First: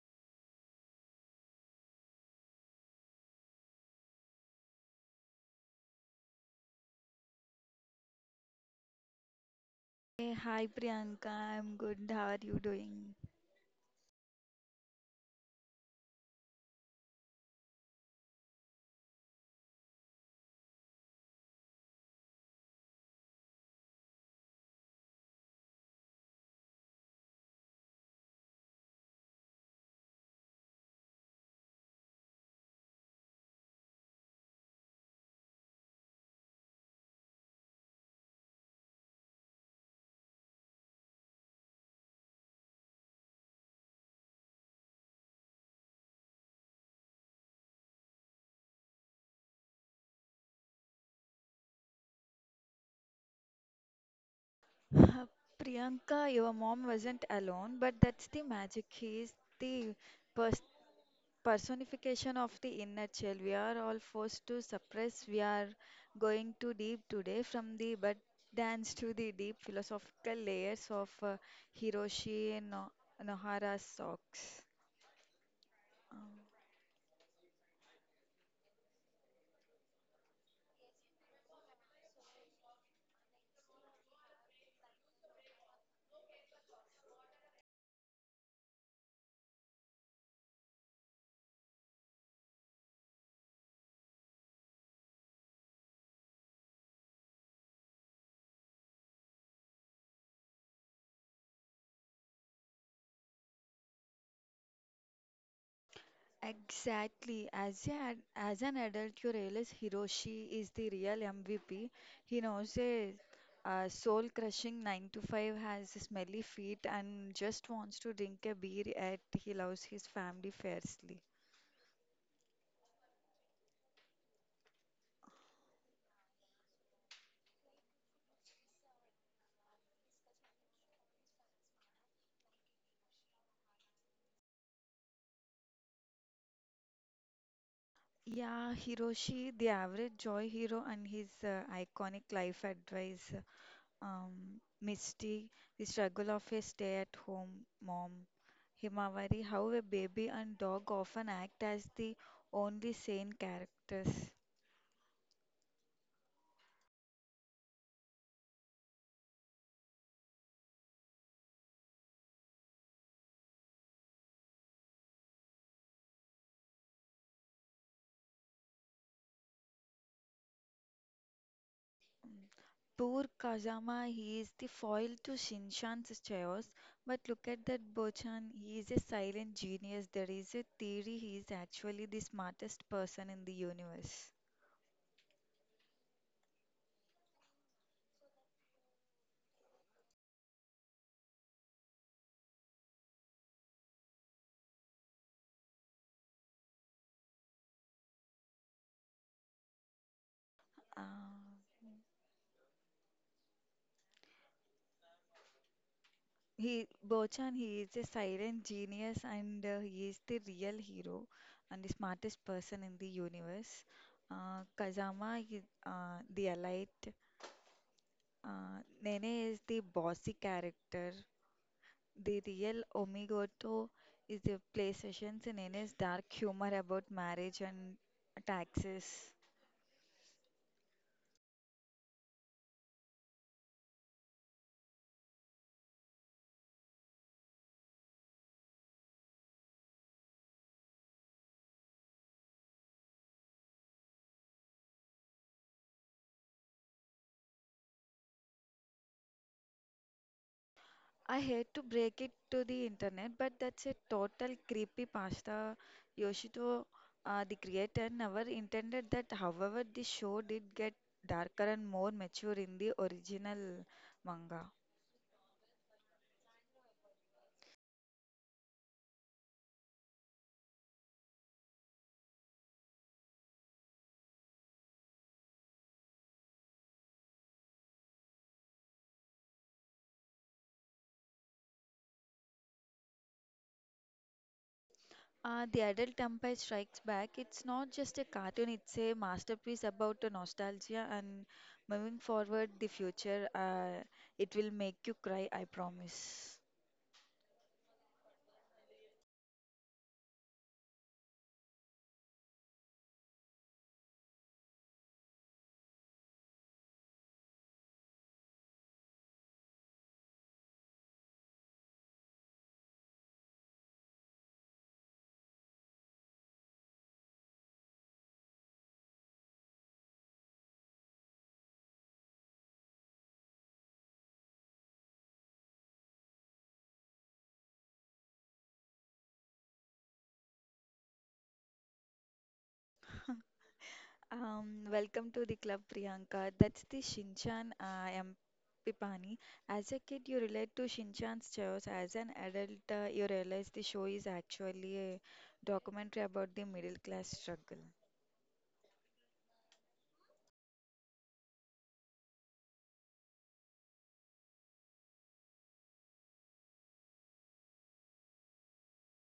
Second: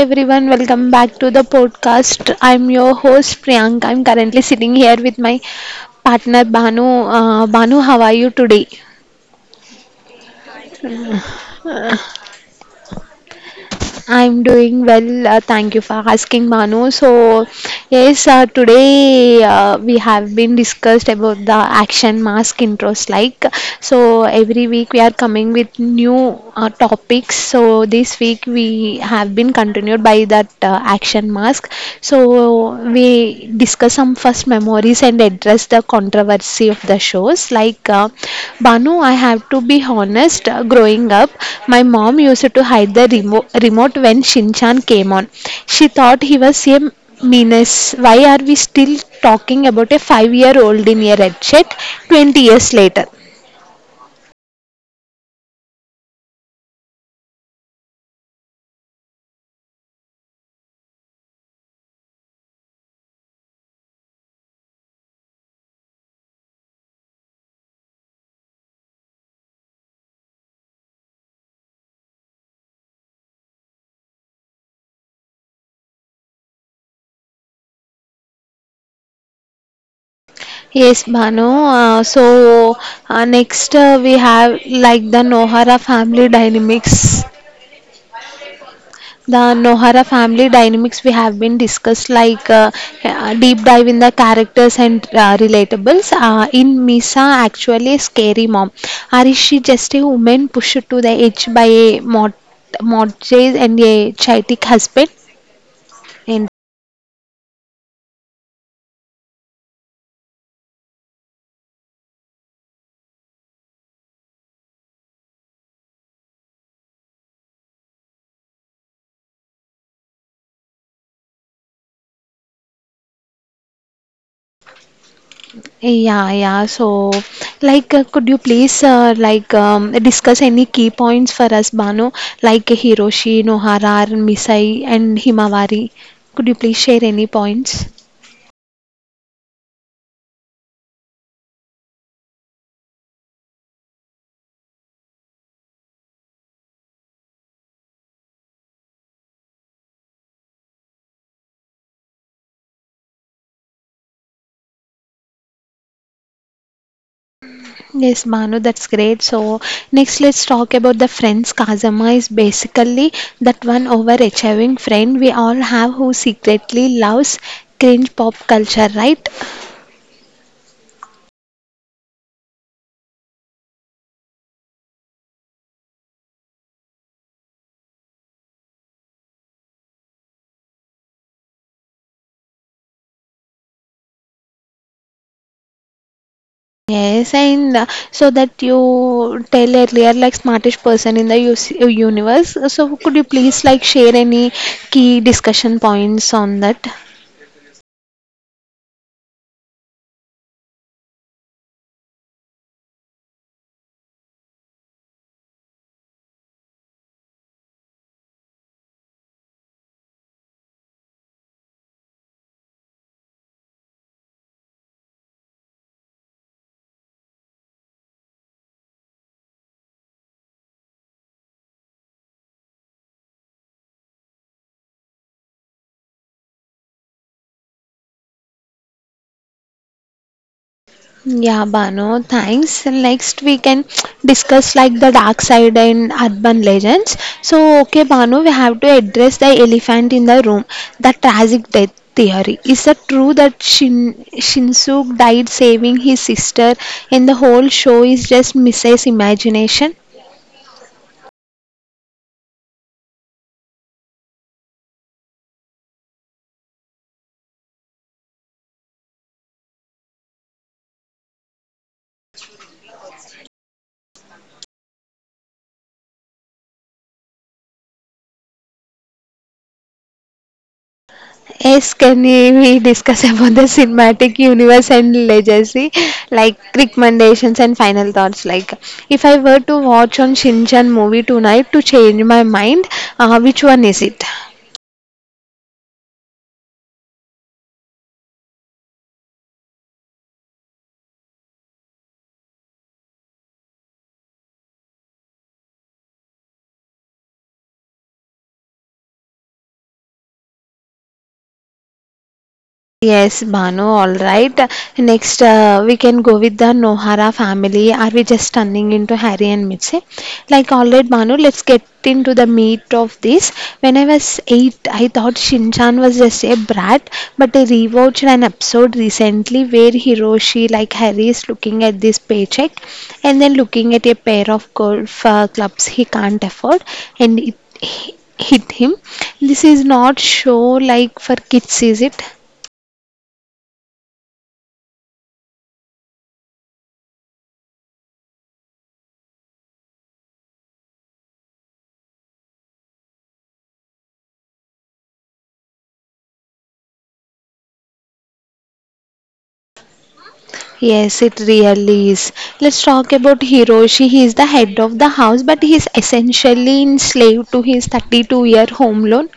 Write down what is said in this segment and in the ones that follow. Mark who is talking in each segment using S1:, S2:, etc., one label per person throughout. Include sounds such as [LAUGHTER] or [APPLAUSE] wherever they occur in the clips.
S1: everyone, welcome back to the podcast. I'm your host Priyank. I'm currently sitting here with my partner Banu. Banu, how are you today?
S2: Hey, hi Priyanka, I'm good. How are you doing?
S1: I'm doing well. Thank you for asking, Banu. So, yes, today we have been discussed about the action mask intros. Like, so every week we are coming with new topics. So this week we have been continued by that action mask. So we discuss some first memories and address the controversy of the shows. Like, Banu, I have to be honest, growing up, my mom used to hide the remote when Shinchan came on. She thought he was a menace. Why are we still talking about a 5-year old in a red shirt 20 years later?
S2: [LAUGHS] Priyanka, your mom wasn't alone, but that's the magic. He is the pers personification of the inner child we are all forced to suppress. We are going too deep today, from the bud dance to the deep philosophical layers of Hiroshi No Nohara's socks. Um,
S1: Yes, Bhanu. So next, we have like the Nohara family dynamics. The Nohara family dynamics we have been discussed, like deep dive in the characters and relatables. In Misa, actually, a scary mom. Or is she just a woman pushed to the edge by a mortgage and a chaotic husband? And
S2: Exactly. As an adult, you realize Hiroshi is the real MVP. He knows a soul-crushing 9 to 5, has smelly feet, and just wants to drink a beer, yet he loves his family fiercely.
S1: yeah, yeah. So, could you please discuss any key points for us, Bano? Like Hiroshi, Nohara, Misai, and Himawari. Could you please share any points?
S2: Yeah, Hiroshi, the average joy hero and his iconic life advice. Misty, the struggle of a stay-at-home mom. Himawari, how a baby and dog often act as the only sane characters.
S1: Yes, Manu, that's great. So, next, let's talk about the friends. Kazama is basically that one overachieving friend we all have who secretly loves cringe pop culture, right?
S2: Poor Kazama, he is the foil to Shinshan's chaos, but look at that Bochan, he is a silent genius. There is a theory he is actually the smartest person in the universe.
S1: Yes, and so that you tell earlier, like smartest person in the UC universe. So, could you please like share any key discussion points on that?
S2: Uh, He Bochan, he is a silent genius, and he is the real hero and the smartest person in the universe. Kazama is the elite. Uh, Nene is the bossy character. The real Omigoto is the play sessions and Nene's dark humor about marriage and taxes.
S1: Yeah, Bano, thanks. Next we can discuss like the dark side and urban legends. So, okay, Bano, we have to address the elephant in the room, the tragic death theory. Is it true that Shin Shinsuke died saving his sister and the whole show is just Mrs. Imagination?
S2: I hate to break it to the internet, but that's a total creepy pasta. Yoshito, the creator, never intended that. However, the show did get darker and more mature in the original manga.
S1: Yes, can we discuss about the cinematic universe and legacy, like recommendations and final thoughts? Like, if I were to watch on Shinchan movie tonight to change my mind, which one is it?
S2: The adult empire strikes back. It's not just a cartoon; it's a masterpiece about the nostalgia and moving forward the future. It will make you cry, I promise.
S1: Yes, Banu, all right. Next, we can go with the Nohara family. Are we just turning into Harry and Mitzi? Like, all right, Banu, let's get into the meat of this. When I was eight, I thought Shinchan was just a brat, but I rewatched an episode recently where Hiroshi, like Harry, is looking at this paycheck and then looking at a pair of golf clubs he can't afford, and it hit him. This is not show like for kids, is it?
S2: Welcome to the club, Priyanka. That's the Shinchan. I am Pipani. As a kid, you relate to Shinchan's shows. As an adult, you realize the show is actually a documentary about the middle class struggle.
S1: Yes, it really is. Let's talk about Hiroshi. He is the head of the house, but he is essentially enslaved to his 32-year home loan.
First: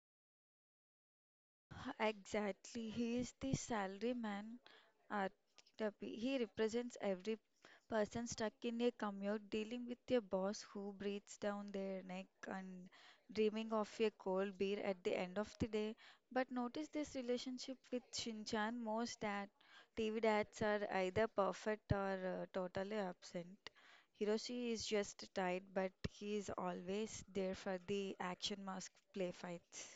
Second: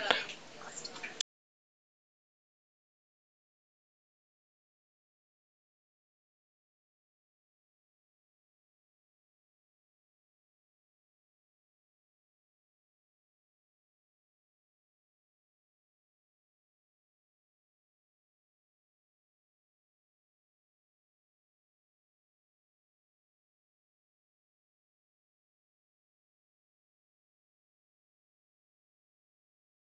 S2: Exactly. He is the salary man at he represents every person stuck in a commute, dealing with a boss who breathes down their neck and dreaming of a cold beer at the end of the day. But notice this relationship with Shinchan most, that TV dads are either perfect or totally absent. Hiroshi is just tired, but he is always there for the action mask play fights.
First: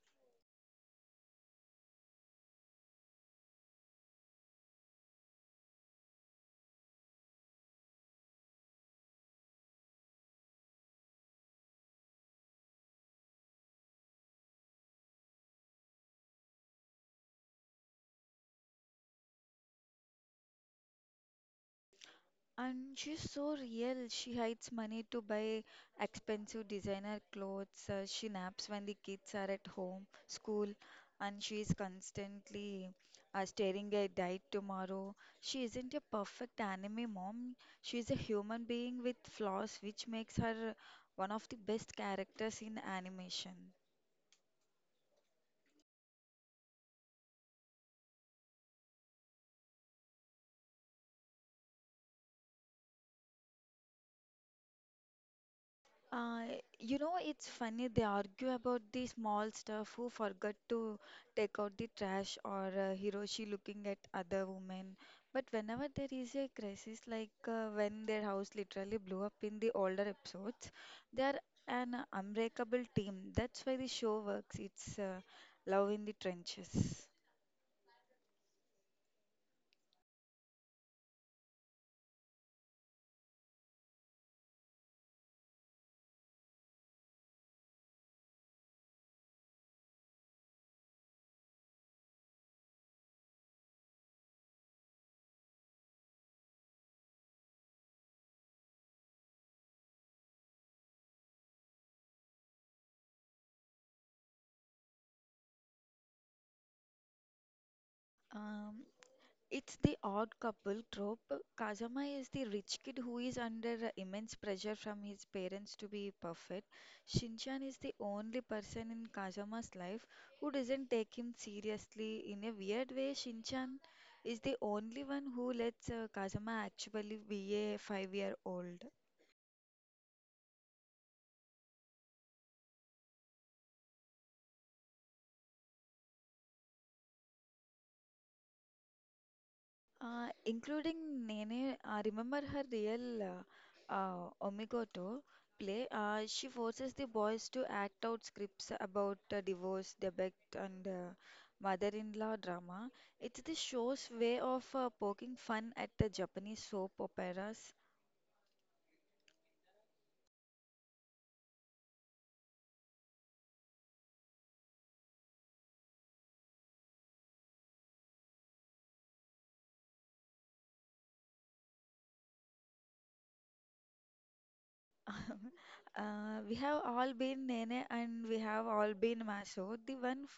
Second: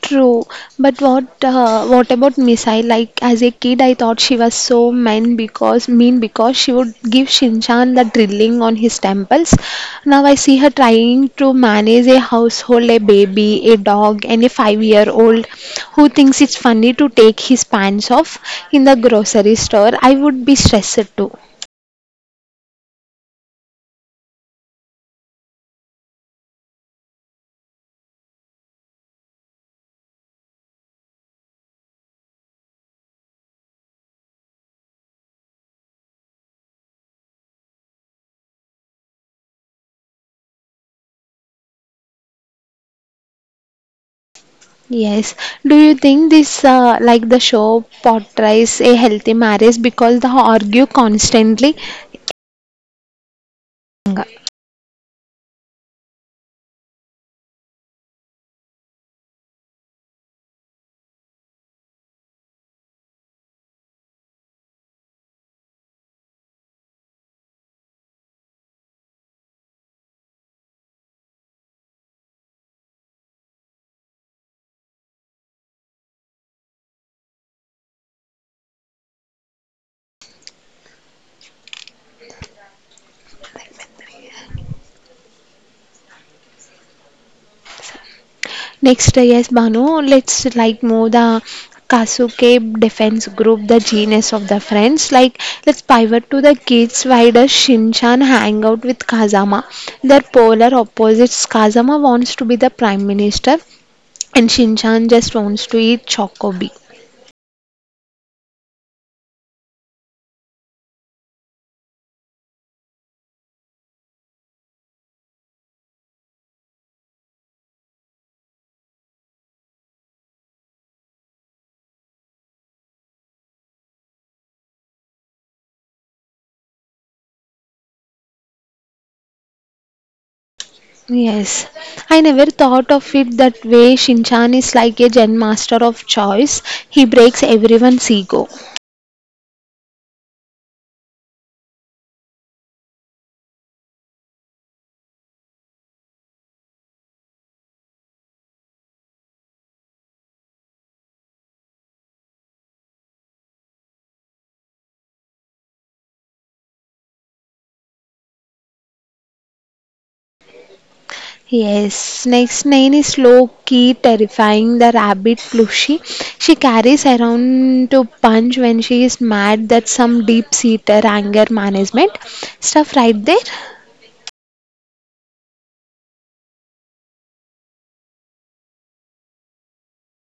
S1: True, but what about Misai? Like as a kid, I thought she was so mean because she would give Shinchan the drilling on his temples. Now I see her trying to manage a household, a baby, a dog, and a five-year-old who thinks it's funny to take his pants off in the grocery store. I would be stressed too.
S2: And she's so real. She hides money to buy expensive designer clothes. She naps when the kids are at home, school, and she is constantly staring at diet tomorrow. She isn't a perfect anime mom. She is a human being with flaws, which makes her one of the best characters in animation.
S1: Yes. Do you think this, the show, portrays a healthy marriage because they argue constantly?
S2: Uh, you know, it's funny, they argue about the small stuff, who forgot to take out the trash, or Hiroshi looking at other women. But whenever there is a crisis, like when their house literally blew up in the older episodes, they are an unbreakable team. That's why the show works. It's love in the trenches.
S1: Next, yes, Banu, let's like move the Kasuke defense group, the genius of the friends. Like, let's pivot to the kids. Why does Shinchan hang out with Kazama? They're polar opposites. Kazama wants to be the prime minister, and Shinchan just wants to eat chocobi.
S2: Um, It's the odd couple trope. Kazama is the rich kid who is under immense pressure from his parents to be perfect. Shinchan is the only person in Kazama's life who doesn't take him seriously. In a weird way, Shinchan is the only one who lets Kazama actually be a 5 year old.
S1: Yes, I never thought of it that way. Shinchan is like a gen master of choice. He breaks everyone's ego.
S2: Including Nene, remember her real Omigoto play. She forces the boys to act out scripts about divorce, debate, and mother-in-law drama. It's the show's way of poking fun at the Japanese soap operas.
S1: Yes, Snake's name is low key terrifying. The rabbit plushie she carries around to punch when she is mad. That's some deep seated anger management stuff right there.
S2: [LAUGHS] We have all been Nene, and we have all been Maso, the one f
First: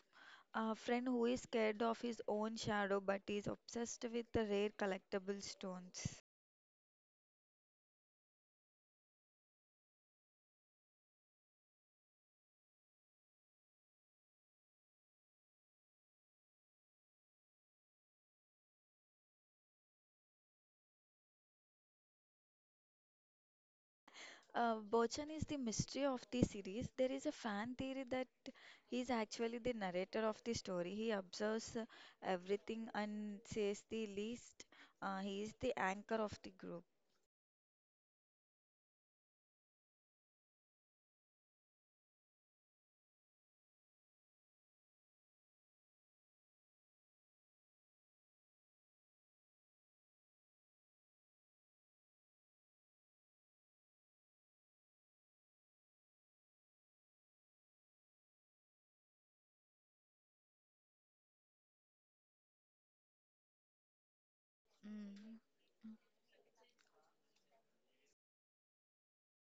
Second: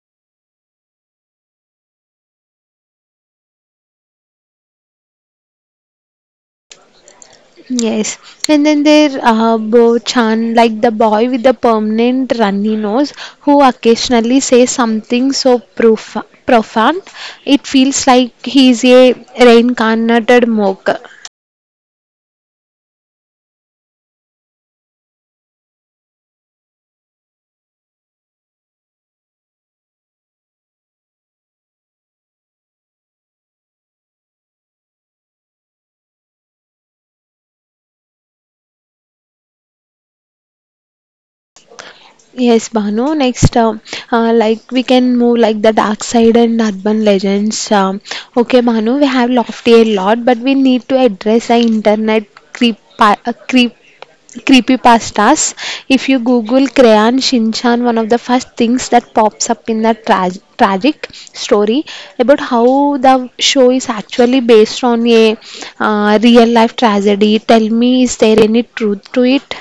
S2: friend who is scared of his own shadow but is obsessed with the rare collectible stones.
S1: Yes, and then there Bo Chan, like the boy with the permanent runny nose, who occasionally says something so profound it feels like he's a reincarnated mock.
S2: Bochan is the mystery of the series. There is a fan theory that he is actually the narrator of the story. He observes everything and says the least. He is the anchor of the group.
S1: Yes, Bhanu. Next, we can move like the dark side and urban legends. Okay, Bhanu, we have lofty a lot, but we need to address the internet creep, uh, creep creepy pastas. If you Google Crayon Shinchan, one of the first things that pops up in the tragic story about how the show is actually based on a
S2: Mm.
S1: real life tragedy. Tell me, is there any truth to it?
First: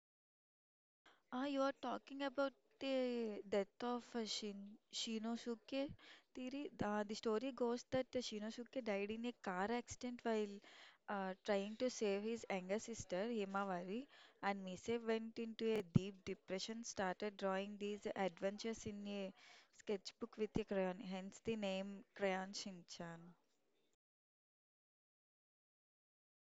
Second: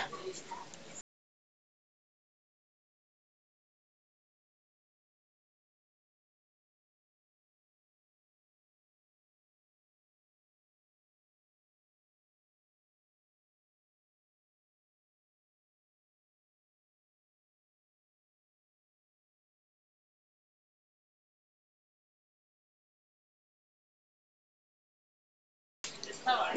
S2: Ah, you are talking about the death of Shinosuke theory. The story goes that Shinosuke died in a car accident while trying to save his younger sister Himawari, and Mise went into a deep depression, started drawing these adventures in a sketchbook with a crayon, hence the name Crayon Shinchan.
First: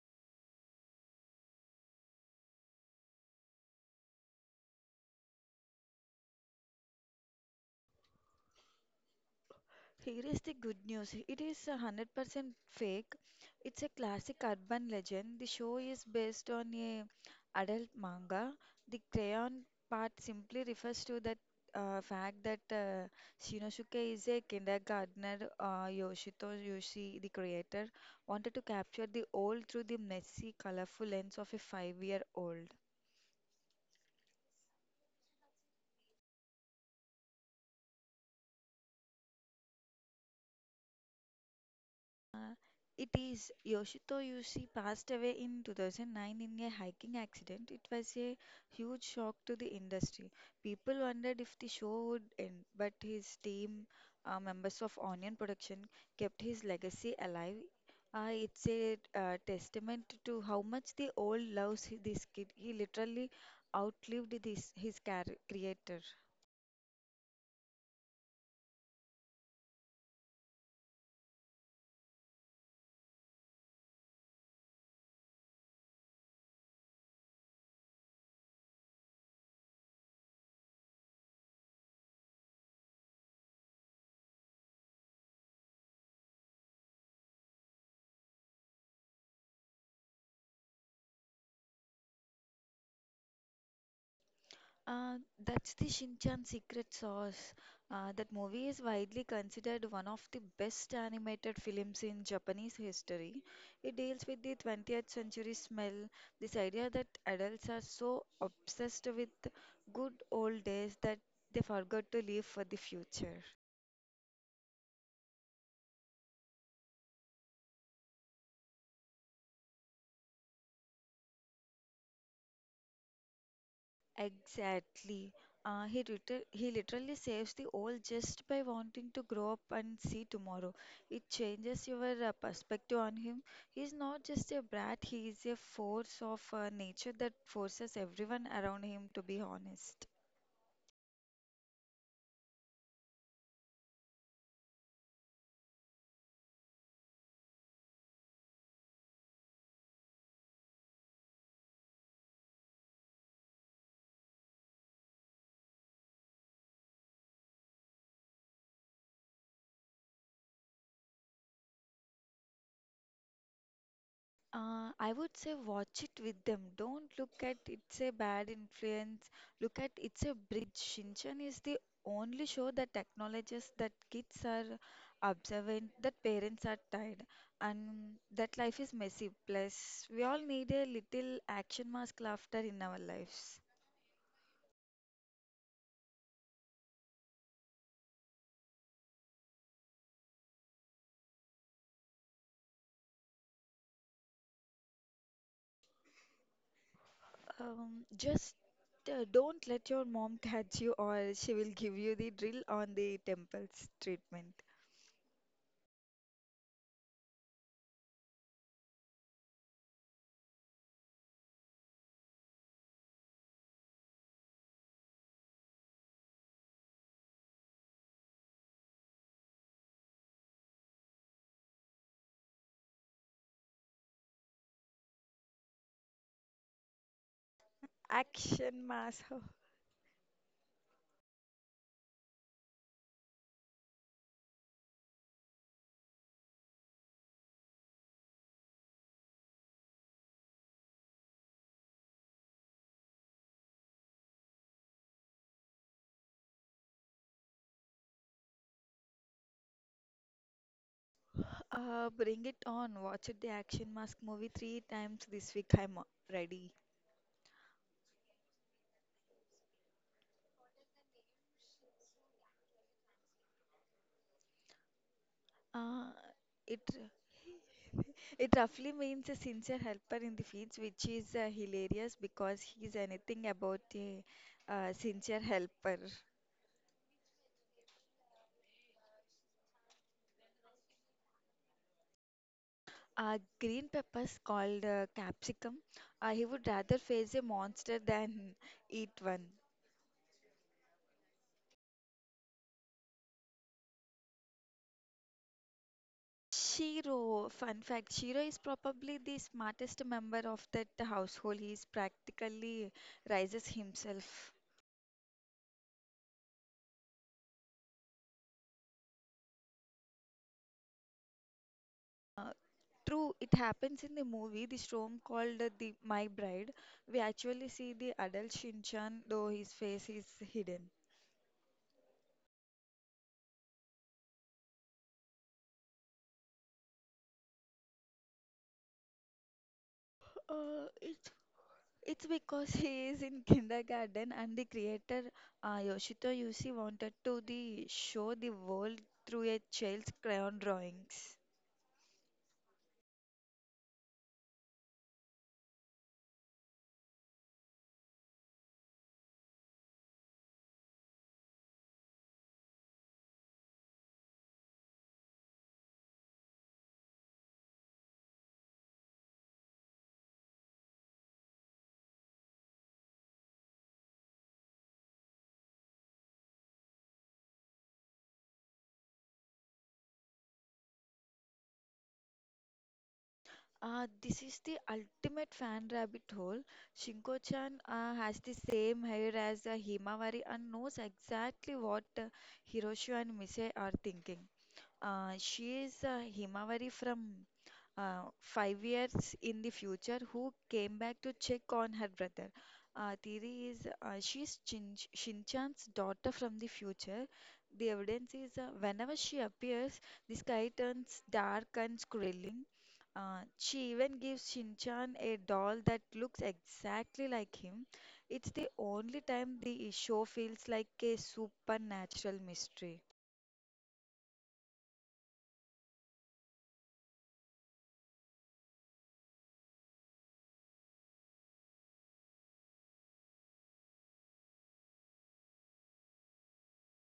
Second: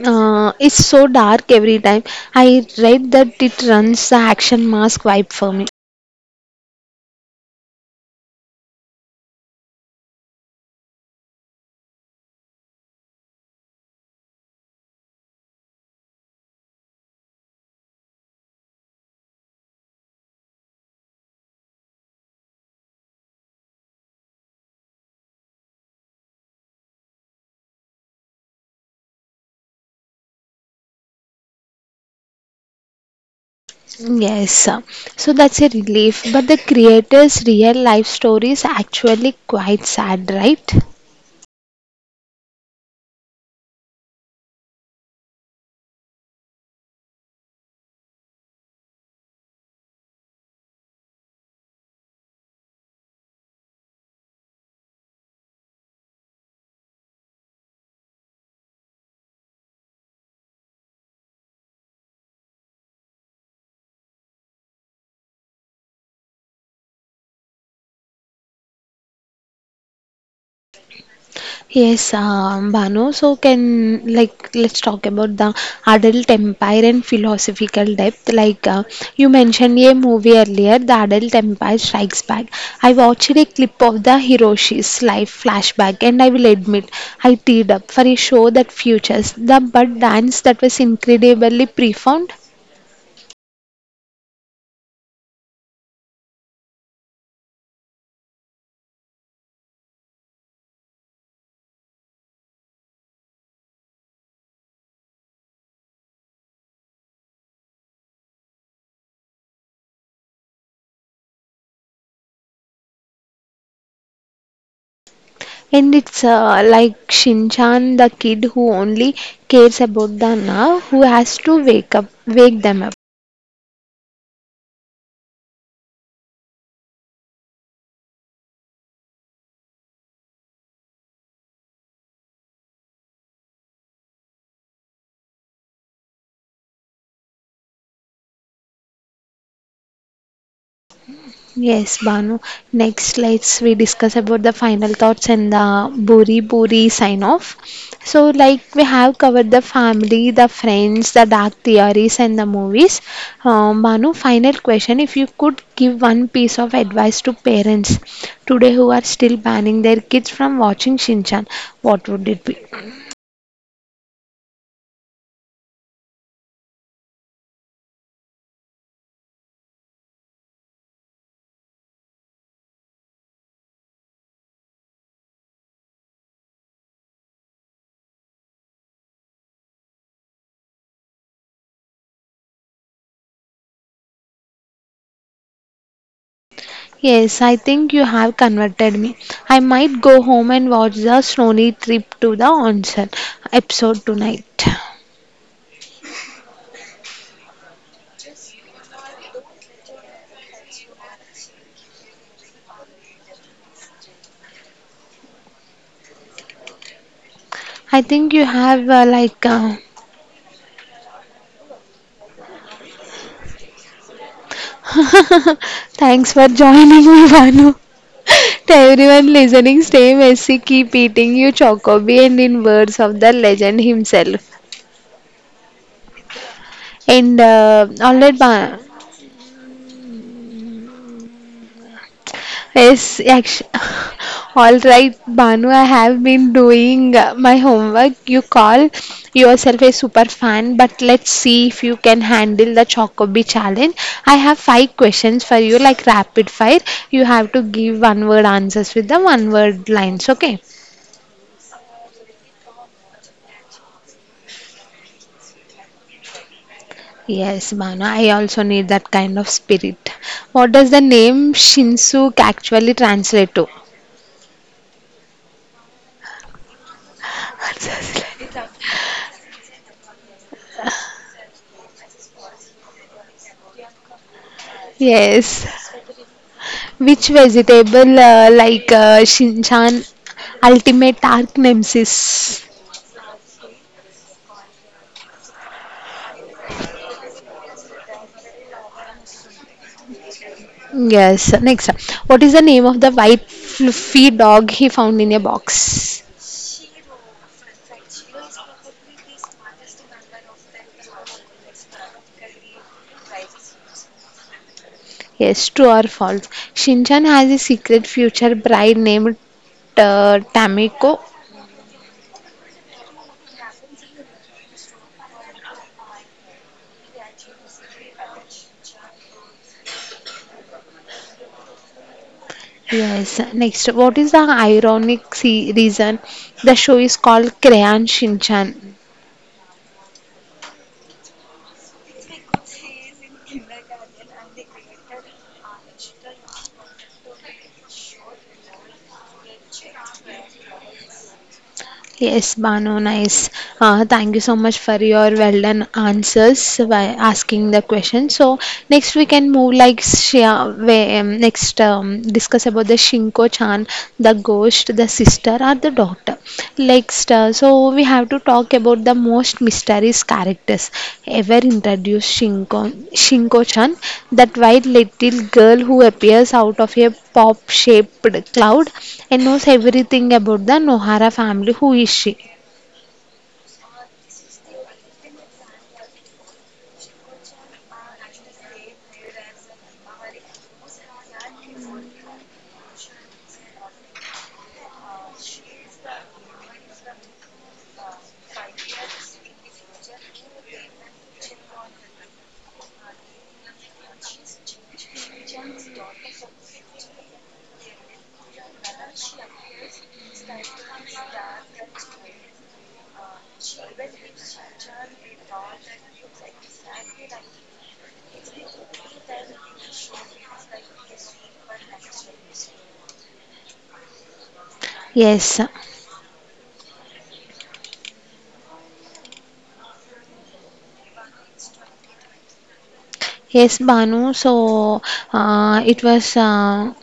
S1: It's so dark every time. I read that it runs the action mask vibe for me.
S2: Here is the good news: it is 100% fake. It's a classic urban legend. The show is based on a adult manga. The crayon part simply refers to that fact that Shinosuke is a kindergartner. Yoshito Yoshi, the creator, wanted to capture the old through the messy, colorful lens of a five-year-old.
S1: Yes, so that's a relief. But the creator's real life story is actually quite sad, right?
S2: Uh, it is, Yoshito Yushi passed away in 2009 in a hiking accident. It was a huge shock to the industry. People wondered if the show would end, but his team, members of Onion Production, kept his legacy alive. It's a testament to how much the old loves this kid. He literally outlived creator.
S1: Yes, Bhanu. So can like let's talk about the adult empire and philosophical depth. You mentioned a movie earlier, The Adult Empire Strikes Back. I watched a clip of the Hiroshi's life flashback, and I will admit I teared up for a show that features the bud dance that was incredibly profound.
S2: Uh, that's the Shinchan secret sauce. That movie is widely considered one of the best animated films in Japanese history. It deals with the 20th century smell, this idea that adults are so obsessed with good old days that they forgot to live for the future.
S1: And it's like Shinchan, the kid who only cares about the now, who has to wake up, wake them up.
S2: Exactly. He literally saves the old just by wanting to grow up and see tomorrow. It changes your perspective on him. He's not just a brat, he is a force of nature that forces everyone around him to be honest.
S1: Yes, Banu. Next, let's we discuss about the final thoughts and the Buri Buri sign off. So, like we have covered the family, the friends, the dark theories, and the movies. Banu, final question: if you could give one piece of advice to parents today who are still banning their kids from watching Shinchan, what would it be?
S2: I would say watch it with them. Don't look at it's a bad influence. Look at it's a bridge. Shinchan is the only show that acknowledges that kids are observant, that parents are tired, and that life is messy. Plus, we all need a little action mask laughter in our lives.
S1: Yes, I think you have converted me. I might go home and watch the Snowy Trip to the Onsen episode tonight.
S2: Just don't let your mom [LAUGHS] catch you, or she will give you the drill on the temples treatment.
S1: I think you have [LAUGHS] thanks for joining me, Vanu. [LAUGHS] To everyone listening, stay messy, keep eating your chocobi, and in words of the legend himself. And all that.
S2: Action mask. [LAUGHS]
S1: Yes, actually, [LAUGHS] all right, Banu. I have been doing my homework. You call yourself a super fan, but let's see if you can handle the Chocobi challenge. I have five questions for you, like rapid fire. You have to give one word answers with the one word lines, okay?
S2: Bring it on. Watch it, the Action Mask movie three times this week. I'm ready.
S1: Yes, Banu, I also need that kind of spirit. What does the name Shinsuke actually translate to?
S2: Uh, it
S1: [LAUGHS]
S2: it
S1: Answers
S2: roughly means a sincere helper in the fields,
S1: like-
S2: which is hilarious because he's anything about a sincere
S1: Yes.
S2: helper.
S1: Which vegetable, Shinchan, ultimate dark nemesis?
S2: Green peppers, called capsicum. He would rather face a monster than eat one.
S1: Yes. Next. What is the name of the white fluffy dog he found in a box?
S2: Shiro, fun fact, Shiro is probably the smartest member of that household. He is practically rises himself.
S1: Yes, true or false? Shinchan has a secret future bride named Tamiko.
S2: Uh, True, it happens in the movie, the storm called the My Bride. We actually see the adult Shinchan, though his face is hidden.
S1: Yes. Next, what is the ironic reason the show is called Crayon Shinchan?
S2: Uh, it's it's because he is in kindergarten and the creator, Yoshito Yusi, wanted to the show the world through a child's crayon drawings.
S1: Yes, Bano, nice. Thank you so much for your well done answers by asking the question. So next we can move like Shreya, where, next discuss about the Shinko-chan, the ghost, the sister, or the doctor. So we have to talk about the most mysterious characters ever introduced Shinko, Shinko-chan, that white little girl who appears out of a pop-shaped cloud and knows everything about the Nohara family. Who is she?
S2: This is the ultimate fan rabbit hole. Shinko-chan has the same hair as Himawari and knows exactly what Hiroshi and Mise are thinking. She is a Himawari from 5 years in the future who came back to check on her brother. Tiri is, she's Shinchan's daughter from the future. The evidence is, whenever she appears, the sky turns dark and swirling. She even gives Shinchan a doll that looks exactly like him. It's the only time the show feels like a supernatural mystery.
S1: Yes. Yes, Banu. So it was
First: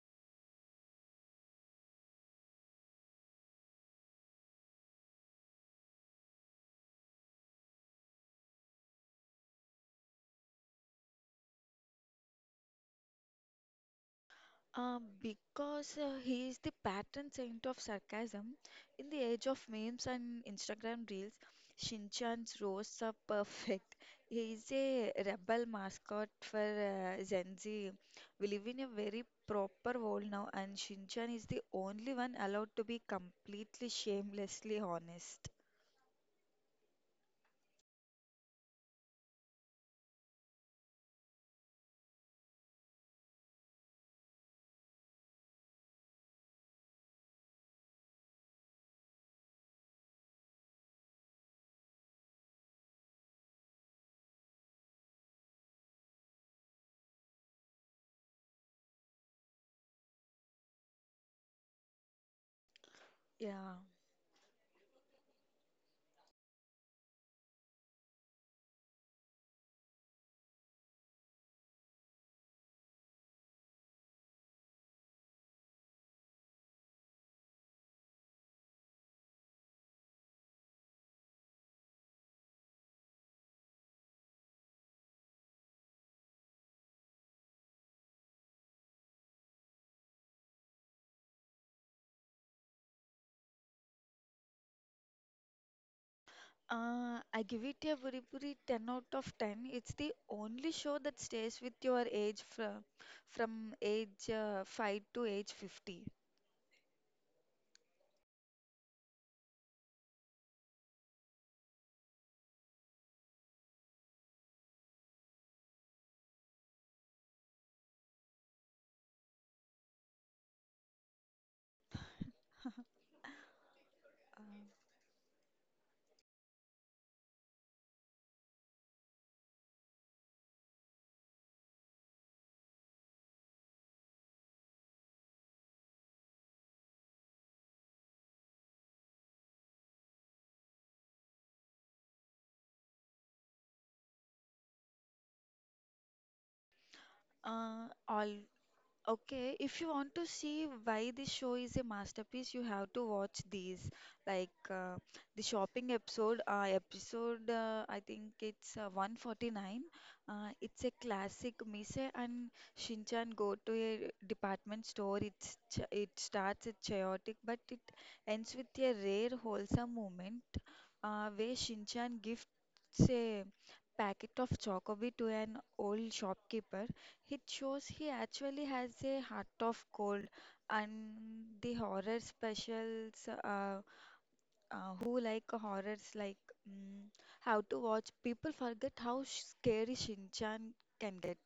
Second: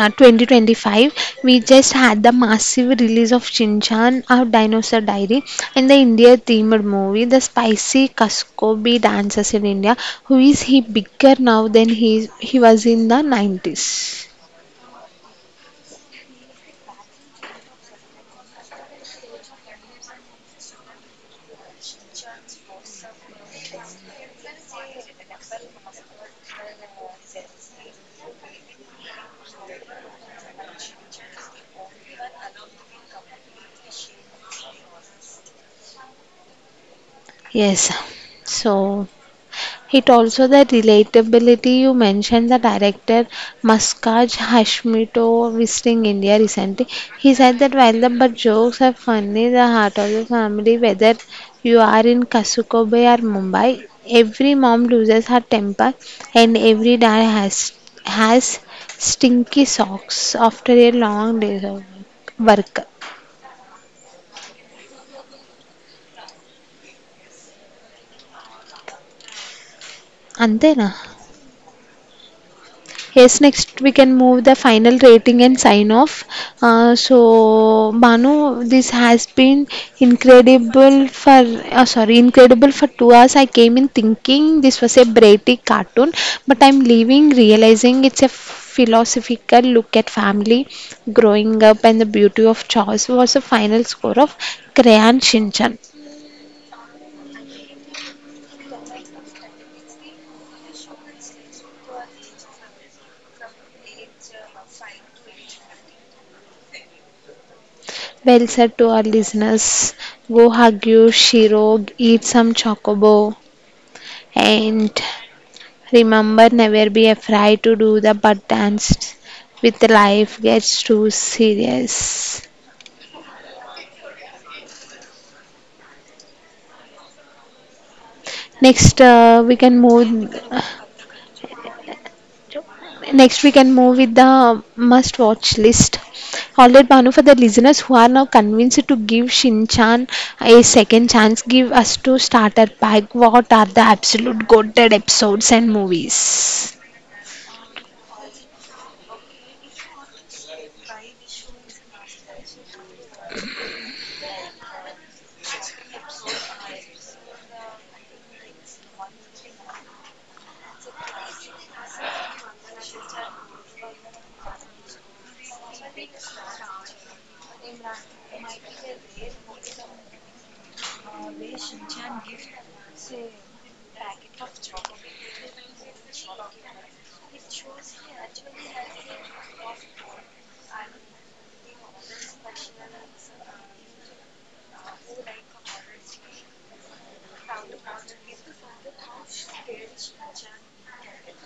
S1: 2025. We just had the massive release of Shinchan, our dinosaur diary, and the India themed movie, the spicy Kaskobi dances in India. Who is he bigger now than he was in the 90s?
S2: Because he is the patron saint of sarcasm. In the age of memes and Instagram reels, Shinchan's roasts are perfect. He is a rebel mascot for Gen Z. We live in a very proper world now, and Shinchan is the only one allowed to be completely shamelessly honest.
S1: Yes. So it also the relatability you mentioned the director Mustaj Hashmito visiting India recently. He said that while the but jokes are funny, the heart of the family, whether you are in Kasuko Bay or Mumbai, every mom loses her temper and every dad has stinky socks after a long day of work.
S2: Yeah.
S1: అంతేనా. Yes, next we can move the final rating and sign off. So Banu, this has been incredible for incredible for 2 hours. I came in thinking this was a Brady cartoon, but I'm leaving realizing it's a philosophical look at family, growing up, and the beauty of choice. Was a final score of Crayon Shinchan.
S2: I give it a very, very 10 out of 10. It's the only show that stays with your age from age 5 to age 50.
S1: Well said to our listeners. Go hug your Shiro, eat some chocobo, and remember, never be afraid to do the but dance with life gets too serious. Next, uh, we can move. Next, we can move with the must watch list. All right, Banu, for the listeners who are now convinced to give Shinchan a second chance, give us to starter pack. What are the absolute goated episodes and movies?
S2: All Okay, if you want to see why this show is a masterpiece, you have to watch these. Like uh, the shopping episode, episode I think it's 149. It's a classic. Mise and Shinchan go to a department store. It starts a chaotic, but it ends with a rare wholesome moment, where Shinchan gifts a packet of chocobi to an old shopkeeper. It shows he actually has a heart of gold. And the horror specials, who like horrors, like mm, how to watch people forget how scary Shinchan can get.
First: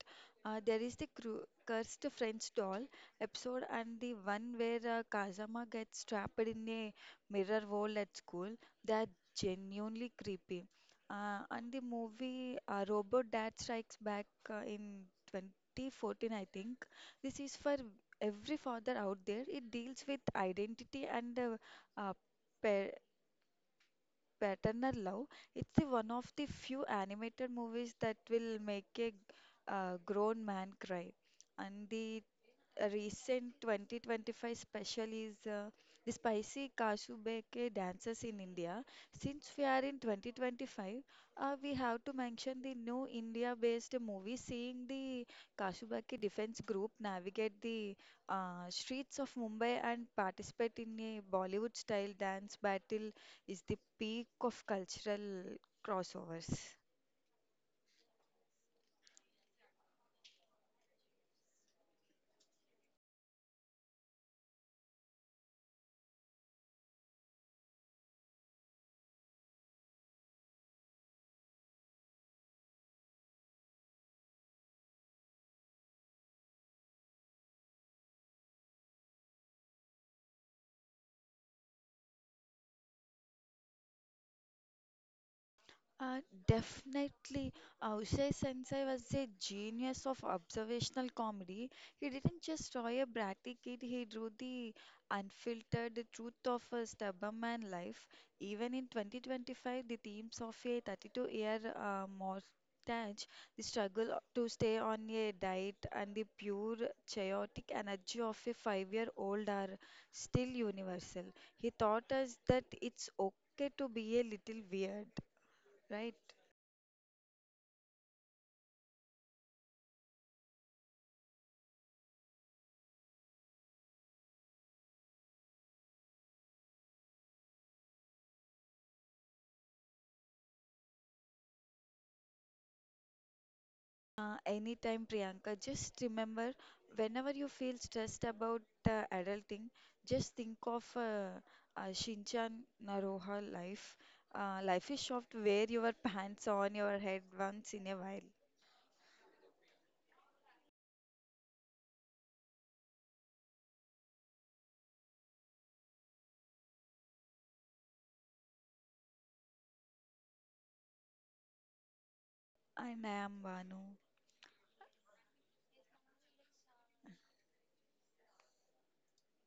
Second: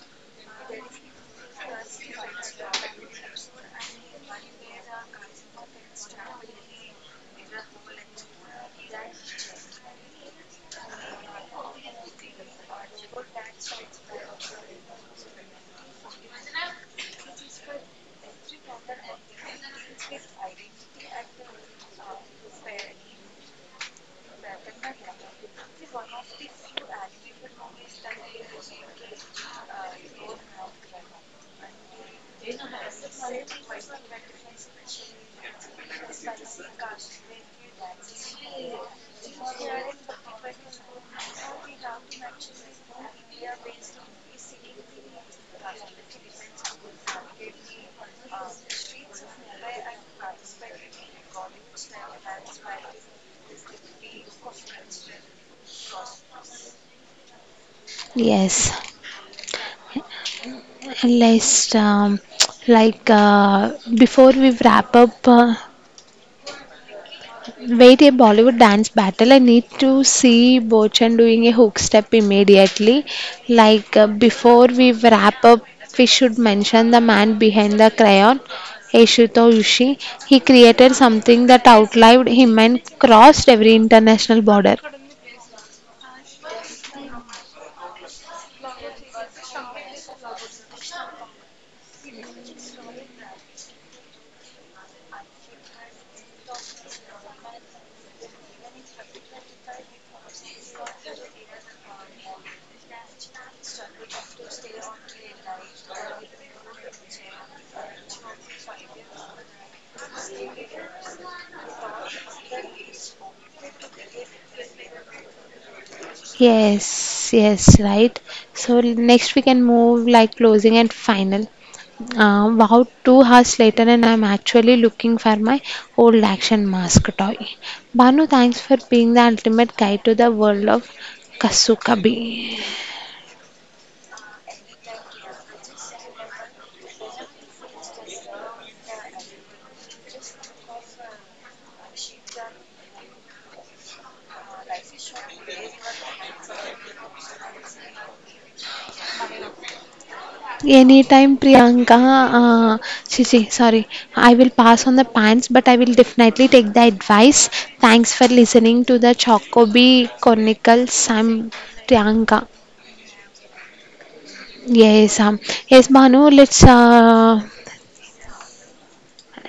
S2: There is the cru cursed French doll episode, and the one where Kazama gets trapped in a mirror wall at school. They are genuinely creepy. And the movie, Robo Dad Strikes Back, in 2014, I think. This is for every father out there. It deals with identity and uh, Paternal Love. It's the one of the few animated movies that will make a grown man cry. And the A recent 2025 special is the spicy Kasubeke dances in India. Since we are in 2025, we have to mention the new India-based movie seeing the Kasubeke Defense Group navigate the streets of Mumbai and participate in a Bollywood-style dance battle is the peak of cultural crossovers.
S1: Yes. Last, before we wrap up, wait a Bollywood dance battle. I need to see Bochan doing a hook step immediately. Before we wrap up, we should mention the man behind the crayon, Eshuto Ushi. He created something that outlived him and crossed every international border.
S2: Uh, Definitely, Aushay Sensei was a genius of observational comedy. He didn't just draw a bratty kid, he drew the unfiltered truth of a stubborn man life. Even in 2025, the themes of a 32-year mortgage, the struggle to stay on a diet, and the pure chaotic energy of a five-year-old are still universal. He taught us that it's okay to be a little weird, right?
S1: Yes, yes, right. So next we can move like closing and final. Wow, 2 hours later, and I'm actually looking for my old action mask toy. Banu, thanks for being the ultimate guide to the world of Kasukabi.
S2: Anytime, Priyanka. Just remember, whenever you feel stressed about adulting, just think of Shinchan Naroha life. Life is soft. Wear your pants on your head once in a while.
S1: Anytime, Priyanka. Uh, see, see, sorry. I will pass on the pants, but I will definitely take the advice. Thanks for listening to the Chocobi Chronicles. I'm Priyanka.
S2: And I am Vanu.
S1: Yes, um, yes, Banu, let's. Uh,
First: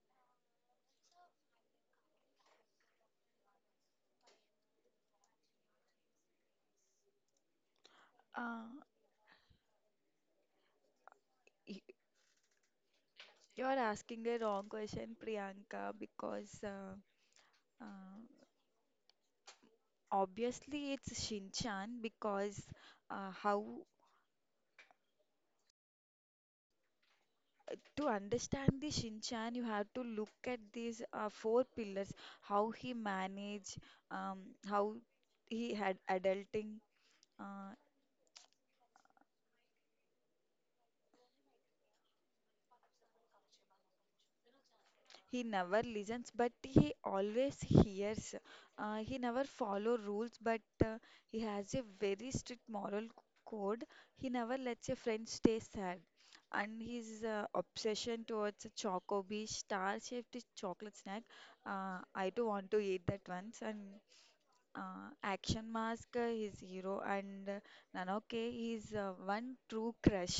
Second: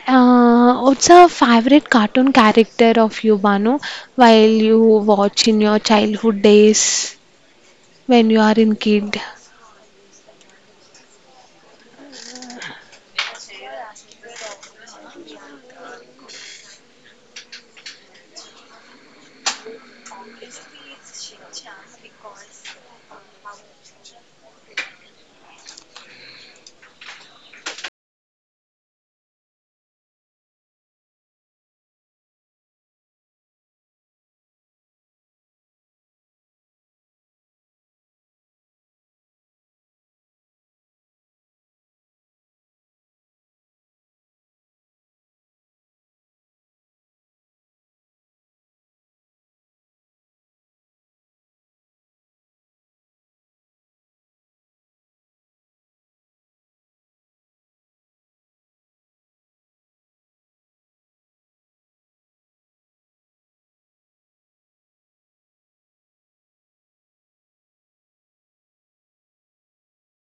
S1: uh, What's a favorite cartoon character of you, Banu, while you watch in your childhood days when you are
S2: Uh,
S1: in kid?
S2: y- you're asking the wrong question, Priyanka, because uh, obviously it's Shinchan because how to understand the Shinchan, you have to look at these four pillars: how he manage, um, how he had adulting. Uh, he never listens, but he always hears. He never follow rules, but he has a very strict code. He never lets a friend stay sad. And his obsession towards a Chocobi star-shaped chocolate snack. I too want to eat that once. And Action Mask his hero and Nanoke his one true crush.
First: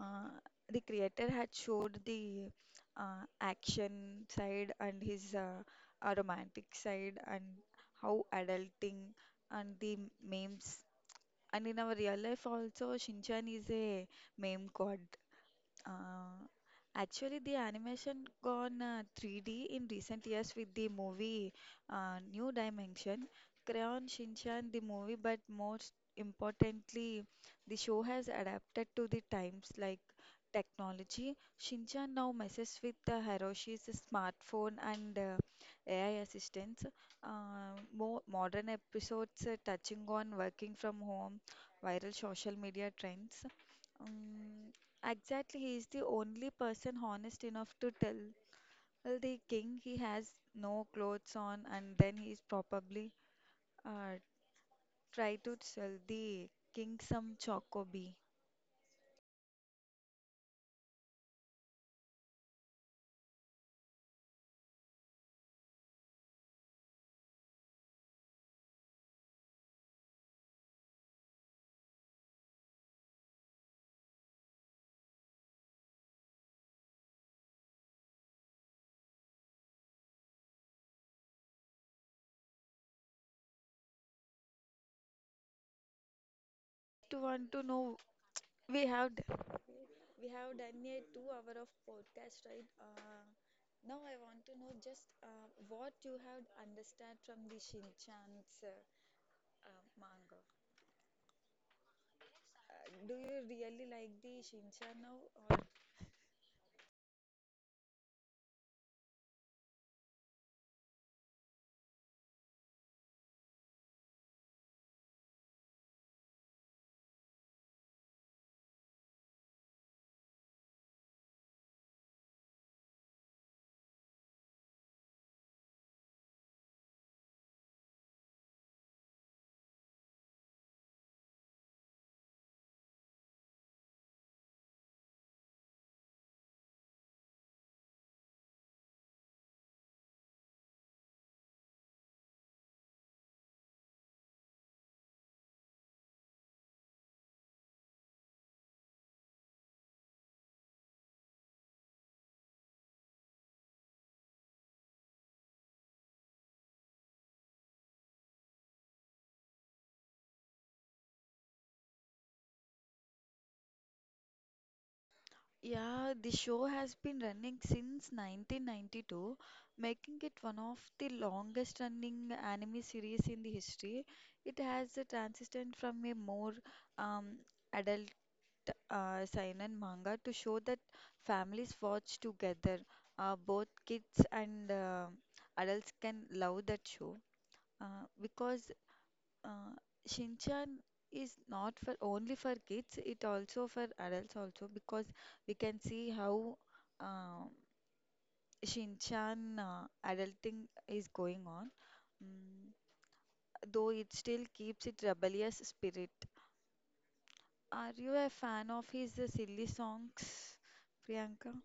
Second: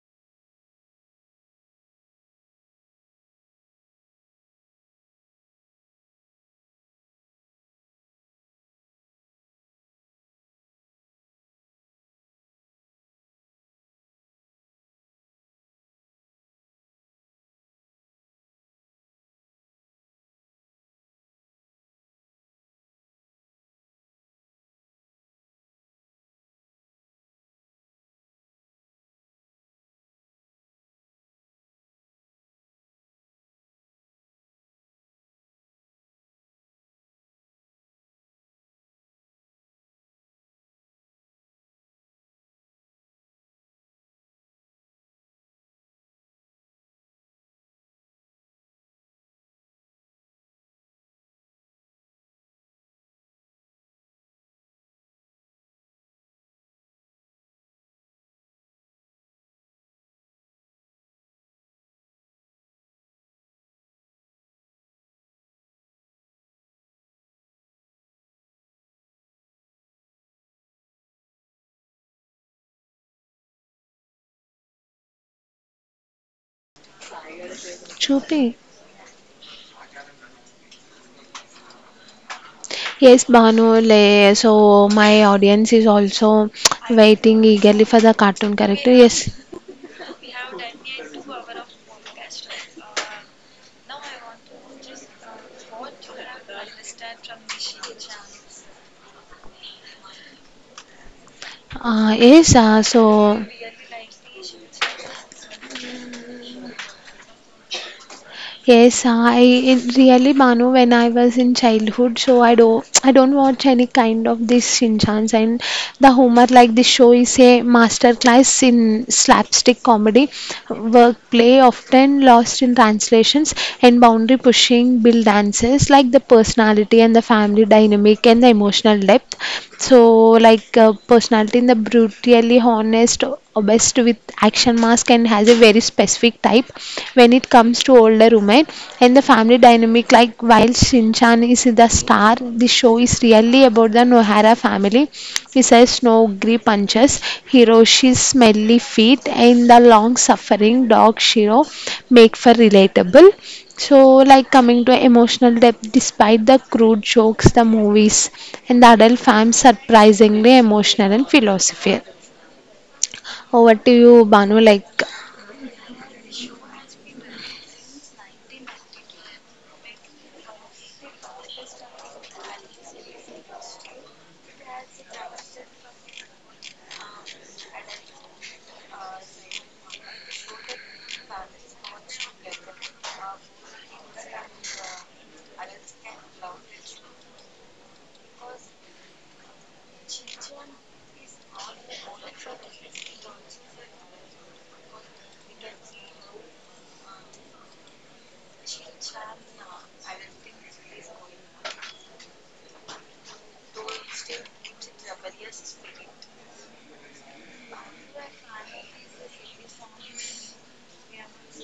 S2: Uh, the creator had showed the action side and his romantic side and how adulting and the memes. And in our real life also, Shinchan is a meme god. Uh, Actually, the animation gone 3D in recent years with the movie New Dimension, Crayon Shinchan, the movie, but most importantly, the show has adapted to the times like technology. Shinchan now messes with the Hiroshi's smartphone and AI assistants. More modern episodes touching on working from home, viral social media trends. Um, Exactly, he is the only person honest enough to tell the king he has no clothes on, and then he's probably uh, try to sell the king some chocobee.
S1: Chupi. Yes, Banu, le, so my audience is also
S2: To
S1: waiting
S2: want to
S1: eagerly
S2: know,
S1: for the cartoon
S2: we
S1: character.
S2: have d-
S1: Yes,
S2: we have done a 2 hour of podcast, right? Now I want to know just what you have understand from the Shinchan's manga.
S1: yes,
S2: Do you
S1: so.
S2: really like the Shinchan now, or
S1: Yes, I it really Banu when I was in childhood, so I don't watch any kind of this Shinchans and the humor. Like this show is a masterclass in slapstick comedy, work play often lost in translations and boundary pushing bill dances like the personality and the family dynamic and the emotional depth. So, personality in the brutally honest, obsessed with action mask and has a very specific type when it comes to older women and the family dynamic. Like while Shinchan is the star, the show is really about the Nohara family. Besides Snowgri punches, Hiroshi's smelly feet and the long suffering dog Shiro make for relatable. So, like coming to emotional depth, despite the crude jokes, the movies and the adult fans surprisingly emotional and philosophical. Over to you, Banu. Like,
S2: yeah, the show has been running since 1992, making it one of the longest running anime series in the history. It has a transition from a more um, adult seinen manga to show that families watch together. Both kids and adults can love that show because uh, Shinchan is not for only for kids, it also for adults also because we can see how um, Shinchan adulting is going on. Mm, though it still keeps its rebellious spirit. Are you a fan of his silly songs, Priyanka?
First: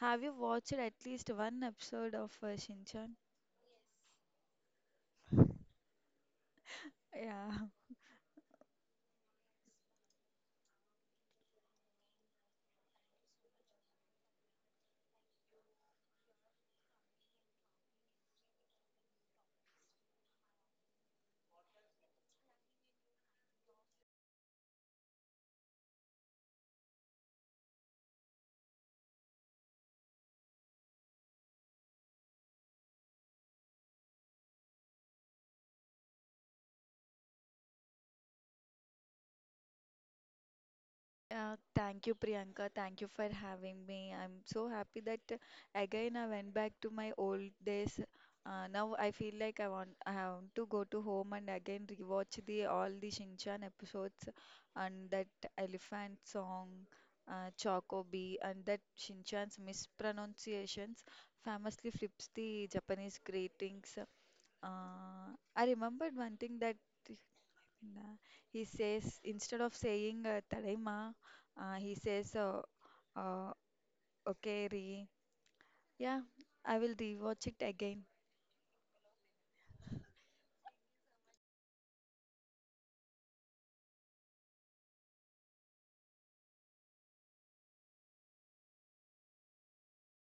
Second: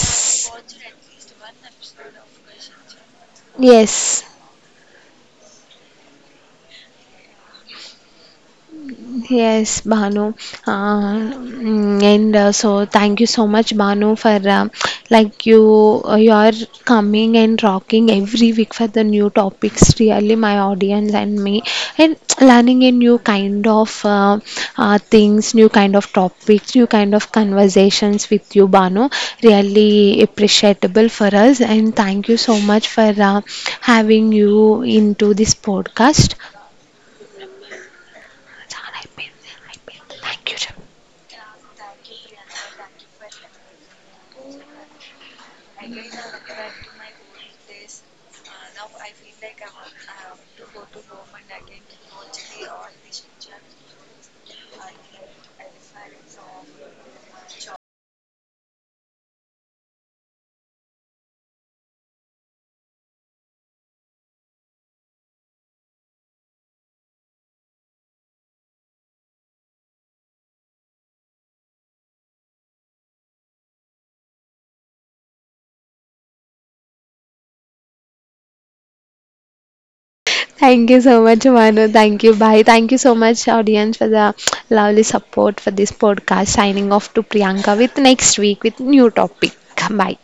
S2: Have you watched at least one episode of Shinchan?
S1: yes.
S2: Yeah.
S1: Yes, Bhanu. Mm, and So thank you so much, Bhanu, for like you you are coming and rocking every week for the new topics. Really, my audience and me, and learning a new kind of things, new kind of topics, new kind of conversations with you, Bhanu. Really appreciable for us, and thank you so much for having you into this podcast. Thank you.
S2: Thank you, Priyanka. Thank you for having me. I'm so happy that again I went back to my old days. Now I feel like I want to go to home and again rewatch the all the Shinchan episodes and that elephant song, Chocobi, and that Shinchan's mispronunciations famously flips the Japanese greetings. I remembered one thing that nah. He says, instead of saying Tadaima, he says, uh, okay, re. Yeah, I will rewatch it again.
S1: Thank you so much, Manu. Thank you. Bye. Thank you so much, audience, for the lovely support for this podcast. Signing off to Priyanka with next week with new topic. Bye.